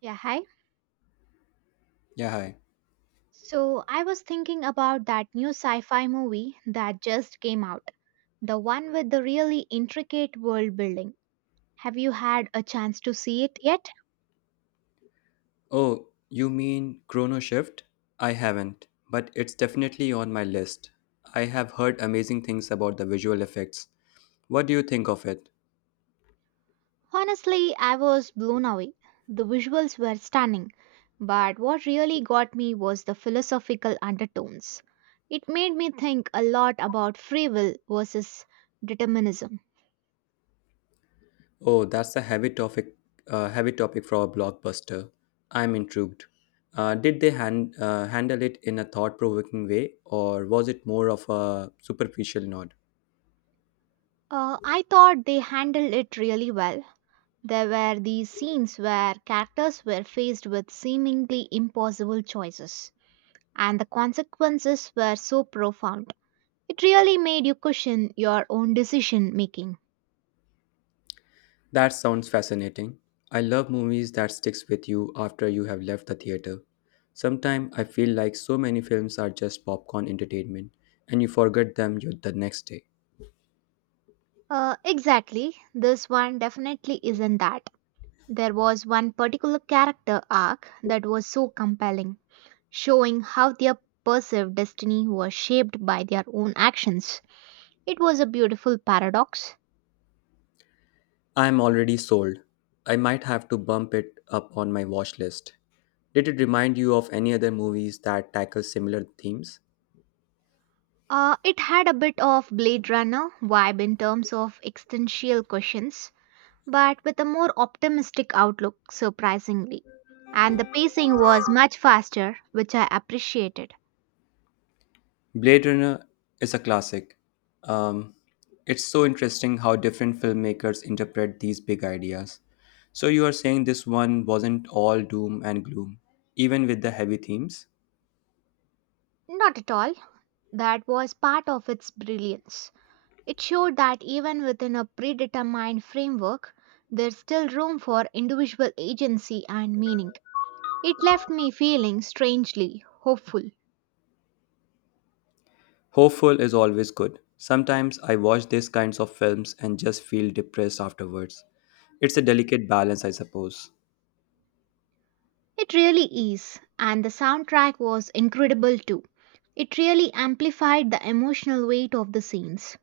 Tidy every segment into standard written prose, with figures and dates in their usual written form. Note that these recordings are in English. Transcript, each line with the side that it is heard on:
right: Yeah, hi.
left: Yeah, hi.
right: So I was thinking about that new sci fi movie that just came out, the one with the really intricate world building. Have you had a chance to see it yet?
left: Oh, you mean Chrono Shift? I haven't, but it's definitely on my list. I have heard amazing things about the visual effects. What do you think of it?
right: Honestly, I was blown away. The visuals were stunning, but what really got me was the philosophical undertones. It made me think a lot about free will versus determinism.
left: Oh, that's a heavy topic for a blockbuster. I'm intrigued. Did they handle it in a thought-provoking way, or was it more of a superficial nod?
right: I thought they handled it really well. There were these scenes where characters were faced with seemingly impossible choices, and the consequences were so profound. It really made you question your own decision making.
left: That sounds fascinating. I love movies that sticks with you after you have left the theater. Sometimes I feel like so many films are just popcorn entertainment and you forget them the next day.
right: Exactly, this one definitely isn't that. There was one particular character arc that was so compelling, showing how their perceived destiny was shaped by their own actions. It was a beautiful paradox.
left: I am already sold. I might have to bump it up on my watch list. Did it remind you of any other movies that tackle similar themes?
right: It had a bit of Blade Runner vibe in terms of existential questions, but with a more optimistic outlook, surprisingly. And the pacing was much faster, which I appreciated.
left: Blade Runner is a classic. Um, it's so interesting how different filmmakers interpret these big ideas. So, you are saying this one wasn't all doom and gloom, even with the heavy themes?
right: Not at all. That was part of its brilliance. It showed that even within a predetermined framework, there's still room for individual agency and meaning. It left me feeling strangely hopeful.
left: Hopeful is always good. Sometimes I watch these kinds of films and just feel depressed afterwards. It's a delicate balance, I suppose.
right: It really is, and the soundtrack was incredible too. It really amplified the emotional weight of the scenes.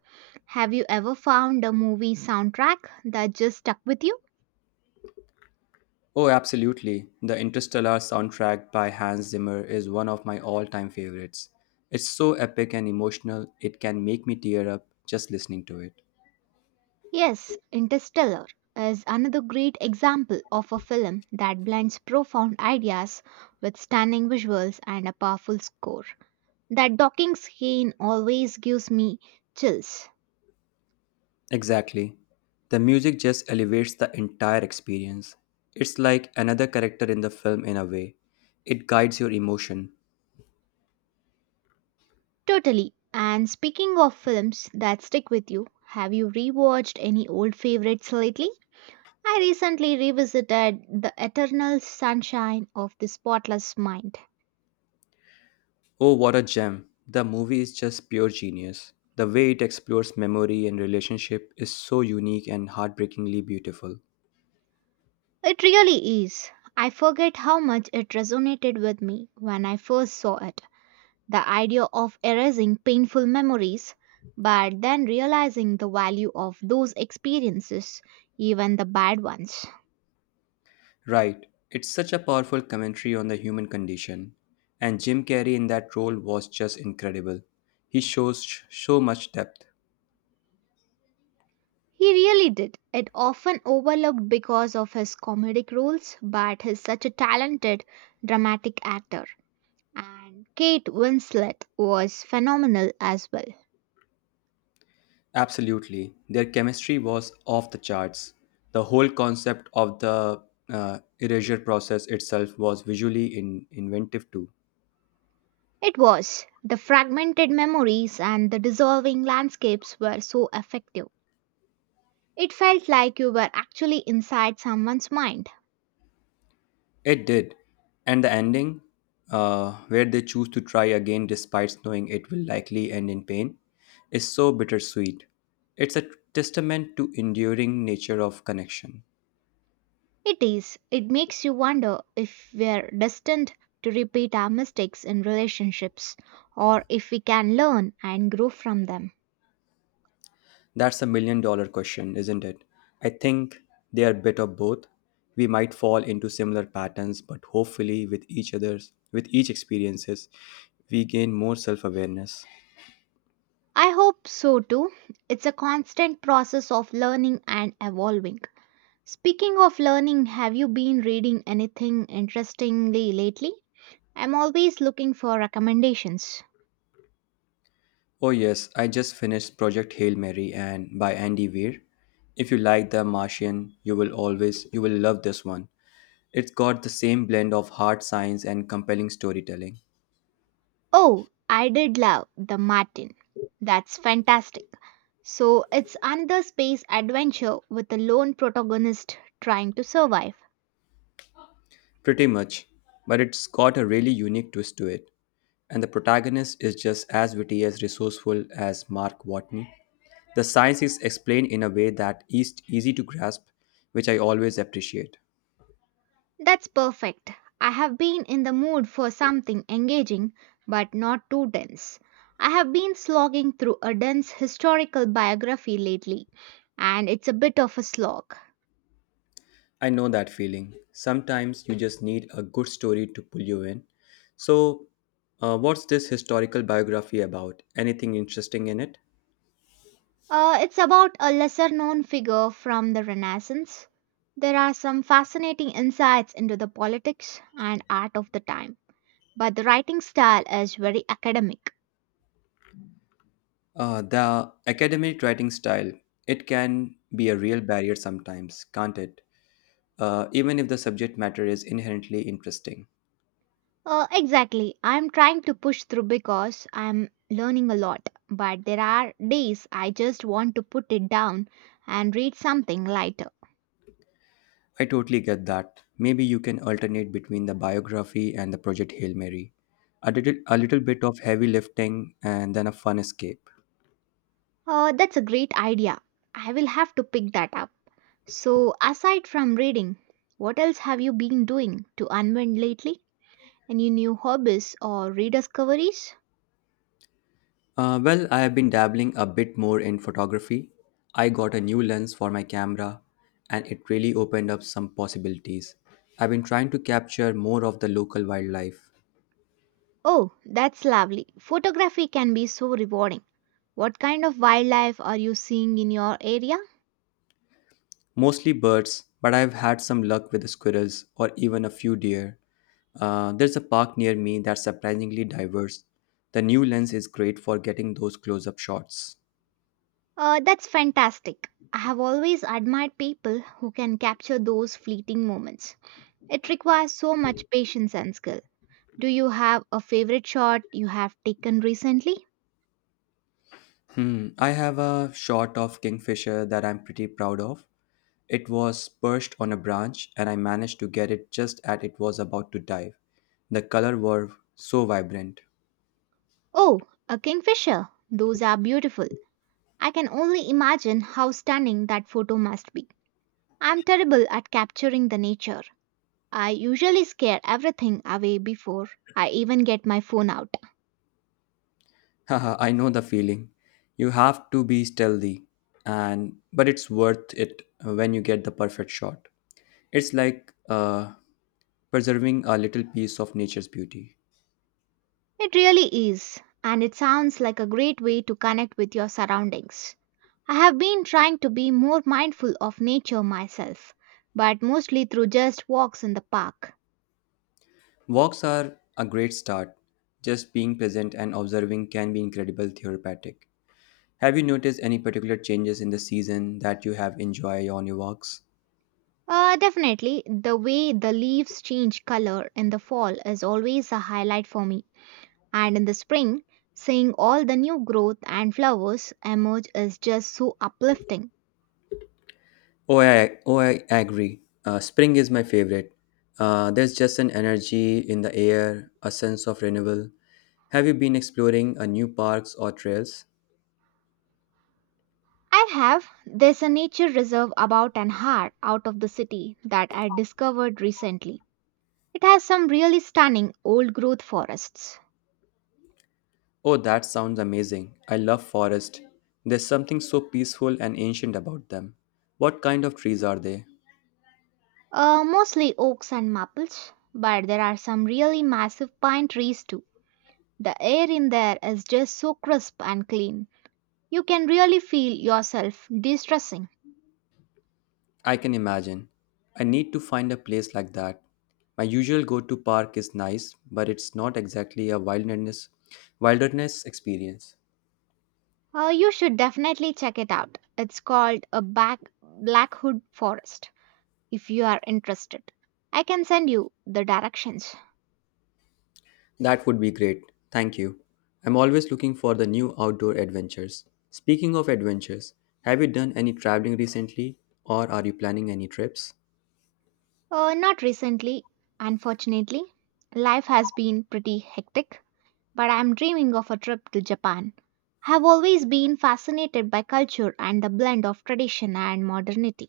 right: Have you ever found a movie soundtrack that just stuck with you?
left: Oh, absolutely. The Interstellar soundtrack by Hans Zimmer is one of my all time favorites. It's so epic and emotional, it can make me tear up just listening to it.
right: Yes, Interstellar is another great example of a film that blends profound ideas with stunning visuals and a powerful score. That docking scene always gives me chills.
left: Exactly. The music just elevates the entire experience. It's like another character in the film in a way. It guides your emotion.
right: Totally. And speaking of films that stick with you, have you rewatched any old favorites lately? I recently revisited The Eternal Sunshine of the Spotless Mind.
left: Oh, what a gem. The movie is just pure genius. The way it explores memory and relationship is so unique and heartbreakingly beautiful.
right: It really is. I forget how much it resonated with me when I first saw it. The idea of erasing painful memories, but then realizing the value of those experiences, even the bad ones.
left: Right, it's such a powerful commentary on the human condition. And Jim Carrey in that role was just incredible. He shows so much depth.
right: He really did. It often overlooked because of his comedic roles, but he's such a talented dramatic actor. And Kate Winslet was phenomenal as well.
left: Absolutely, their chemistry was off the charts. The whole concept of the erasure process itself was visually inventive too.
right: It was. The fragmented memories and the dissolving landscapes were so effective. It felt like you were actually inside someone's mind.
left: It did. And the ending, where they choose to try again despite knowing it will likely end in pain, is so bittersweet. It's a testament to enduring nature of connection.
right: It is. It makes you wonder if we're destined to repeat our mistakes in relationships or if we can learn and grow from them.
left: That's a million dollar question, isn't it? I think they are a bit of both. We might fall into similar patterns, but hopefully with each other's with each experiences, we gain more self-awareness.
right: I hope so too. It's a constant process of learning and evolving. Speaking of learning, have you been reading anything interestingly lately? I'm always looking for recommendations.
left: Oh, yes, I just finished Project Hail Mary and by Andy Weir. If you like The Martian, you will love this one. It's got the same blend of hard science and compelling storytelling,
right: Oh, I did love The Martin. That's fantastic. So, it's another space adventure with a lone protagonist trying to survive.
left: pretty much, but it's got a really unique twist to it. And the protagonist is just as witty as resourceful as Mark Watney. The science is explained in a way that is easy to grasp, which I always appreciate.
right: That's perfect. I have been in the mood for something engaging but not too dense. I have been slogging through a dense historical biography lately, and it's a bit of a slog.
left: I know that feeling. Sometimes you just need a good story to pull you in. So, what's this historical biography about? Anything interesting in it?
right: It's about a lesser known figure from the Renaissance. There are some fascinating insights into the politics and art of the time, but the writing style is very academic.
left: The academic writing style, it can be a real barrier sometimes, can't it? Even if the subject matter is inherently interesting.
right: Exactly. I'm trying to push through because I'm learning a lot, but there are days I just want to put it down and read something lighter.
left: I totally get that. Maybe you can alternate between the biography and the Project Hail Mary. A little bit of heavy lifting and then a fun escape.
right: That's a great idea. I will have to pick that up. So, aside from reading, what else have you been doing to unwind lately? Any new hobbies or rediscoveries?
left: Well, I have been dabbling a bit more in photography. I got a new lens for my camera and it really opened up some possibilities. I've been trying to capture more of the local wildlife,
right: Oh, that's lovely. Photography can be so rewarding. What kind of wildlife are you seeing in your area?
left: mostly birds, but I've had some luck with the squirrels or even a few deer. There's a park near me that's surprisingly diverse. The new lens is great for getting those close up shots.
right: That's fantastic. I have always admired people who can capture those fleeting moments. It requires so much patience and skill. Do you have a favorite shot you have taken recently?
left: Hmm, I have a shot of Kingfisher that I'm pretty proud of. It was perched on a branch, and I managed to get it just as it was about to dive. The colors were so vibrant.
right: Oh, a kingfisher. Those are beautiful. I can only imagine how stunning that photo must be. I'm terrible at capturing the nature. I usually scare everything away before I even get my phone out.
left: Haha, I know the feeling. You have to be stealthy, and but it's worth it when you get the perfect shot. It's like preserving a little piece of nature's beauty.
right: It really is, and it sounds like a great way to connect with your surroundings. I have been trying to be more mindful of nature myself, but mostly through just walks in the park.
left: Walks are a great start. Just being present and observing can be incredible therapeutic. Have you noticed any particular changes in the season that you have enjoyed on your walks?
right: Definitely, the way the leaves change color in the fall is always a highlight for me, and in the spring, seeing all the new growth and flowers emerge is just so uplifting.
left: Oh, I agree. Spring is my favorite. There's just an energy in the air, a sense of renewal. Have you been exploring a new parks or trails?
right: I have. There's a nature reserve about an hour out of the city that I discovered recently. It has some really stunning old growth forests,
left: Oh, that sounds amazing. I love forest. There's something so peaceful and ancient about them. What kind of trees are they?
right: mostly oaks and maples, but there are some really massive pine trees too. The air in there is just so crisp and clean. You can really feel yourself de-stressing.
left: I can imagine. I need to find a place like that. My usual go-to park is nice, but it's not exactly a wilderness experience.
right: You should definitely check it out. It's called a back Black Hood Forest if you are interested. I can send you the directions.
left: That would be great. Thank you. I'm always looking for the new outdoor adventures. Speaking of adventures, have you done any traveling recently or are you planning any trips?
right: Not recently, unfortunately. Life has been pretty hectic, but I'm dreaming of a trip to Japan. Have always been fascinated by culture and the blend of tradition and modernity.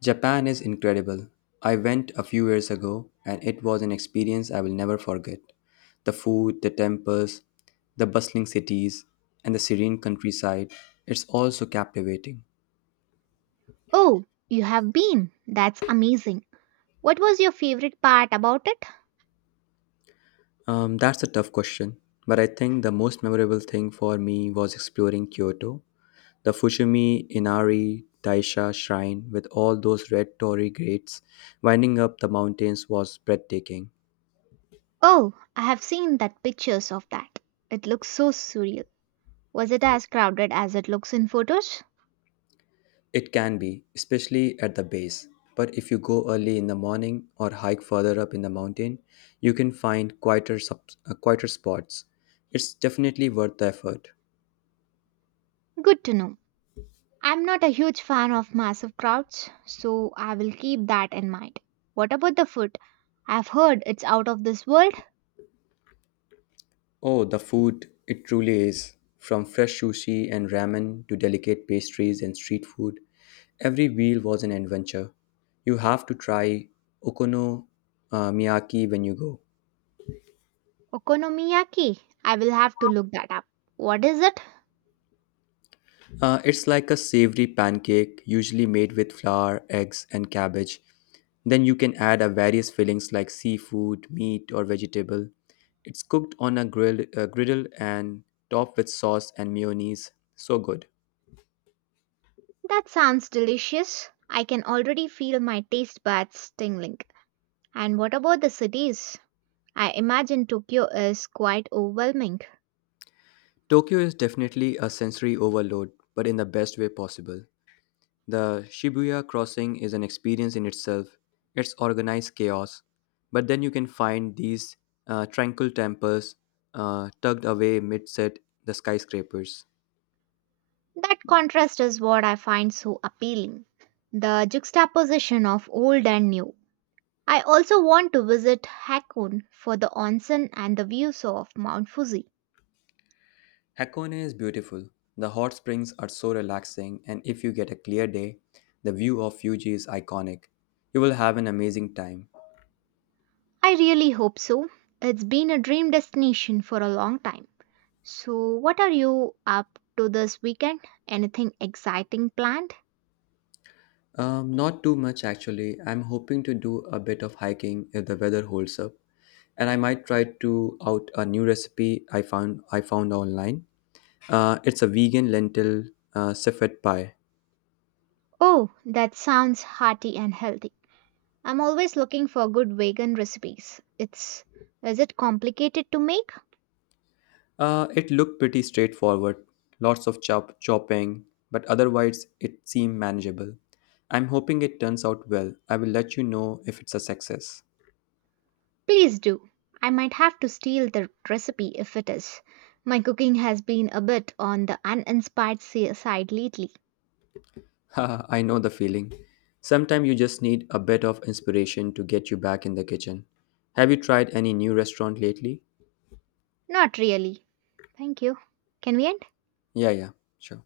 left: Japan is incredible. I went a few years ago and it was an experience I will never forget. The food, the temples, the bustling cities, and the serene countryside, it's all so captivating.
right: Oh, you have been? That's amazing. What was your favorite part about it?
left: That's a tough question, but I think the most memorable thing for me was exploring Kyoto. The Fushimi Inari Taisha shrine, with all those red torii grates winding up the mountains, was breathtaking.
right: Oh, I have seen that pictures of that. It looks so surreal. Was it as crowded as it looks in photos?
left: It can be, especially at the base. But if you go early in the morning or hike further up in the mountain, you can find quieter spots. It's definitely worth the effort.
right: Good to know. I'm not a huge fan of massive crowds, so I will keep that in mind. What about the food? I've heard it's out of this world.
left: Oh, the food, it truly is. From fresh sushi and ramen to delicate pastries and street food, every meal was an adventure. You have to try okonomiyaki when you go.
right: Okonomiyaki. I will have to look that up. What is it?
left: It's like a savory pancake, usually made with flour, eggs, and cabbage. Then you can add a various fillings like seafood, meat, or vegetable. It's cooked on a griddle and topped with sauce and mayonnaise. So good.
right: That sounds delicious. I can already feel my taste buds tingling. And what about the cities? I imagine Tokyo is quite overwhelming.
left: Tokyo is definitely a sensory overload, but in the best way possible. The Shibuya crossing is an experience in itself, it's organized chaos. But then you can find these tranquil temples tucked away mid set the skyscrapers.
right: That contrast is what I find so appealing. The juxtaposition of old and new. I also want to visit Hakone for the onsen and the views of Mount Fuji.
left: Hakone is beautiful. The hot springs are so relaxing, and if you get a clear day, the view of Fuji is iconic. You will have an amazing time.
right: I really hope so. It's been a dream destination for a long time. So, what are you up to this weekend? Anything exciting planned?
left: Not too much actually. I'm hoping to do a bit of hiking if the weather holds up. And I might try to out a new recipe I found online. It's a vegan lentil civet pie.
right: Oh, that sounds hearty and healthy. I'm always looking for good vegan recipes. It's is it complicated to make?
left: It looked pretty straightforward, lots of chopping, but otherwise it seemed manageable. I'm hoping it turns out well. I will let you know if it's a success.
right: Please do. I might have to steal the recipe if it is. My cooking has been a bit on the side lately.
left: Haha, I know the feeling. Sometimes you just need a bit of inspiration to get you back in the kitchen. Have you tried any new restaurant lately?
right: Not really. Thank you. Can we end?
left: Yeah, yeah, sure.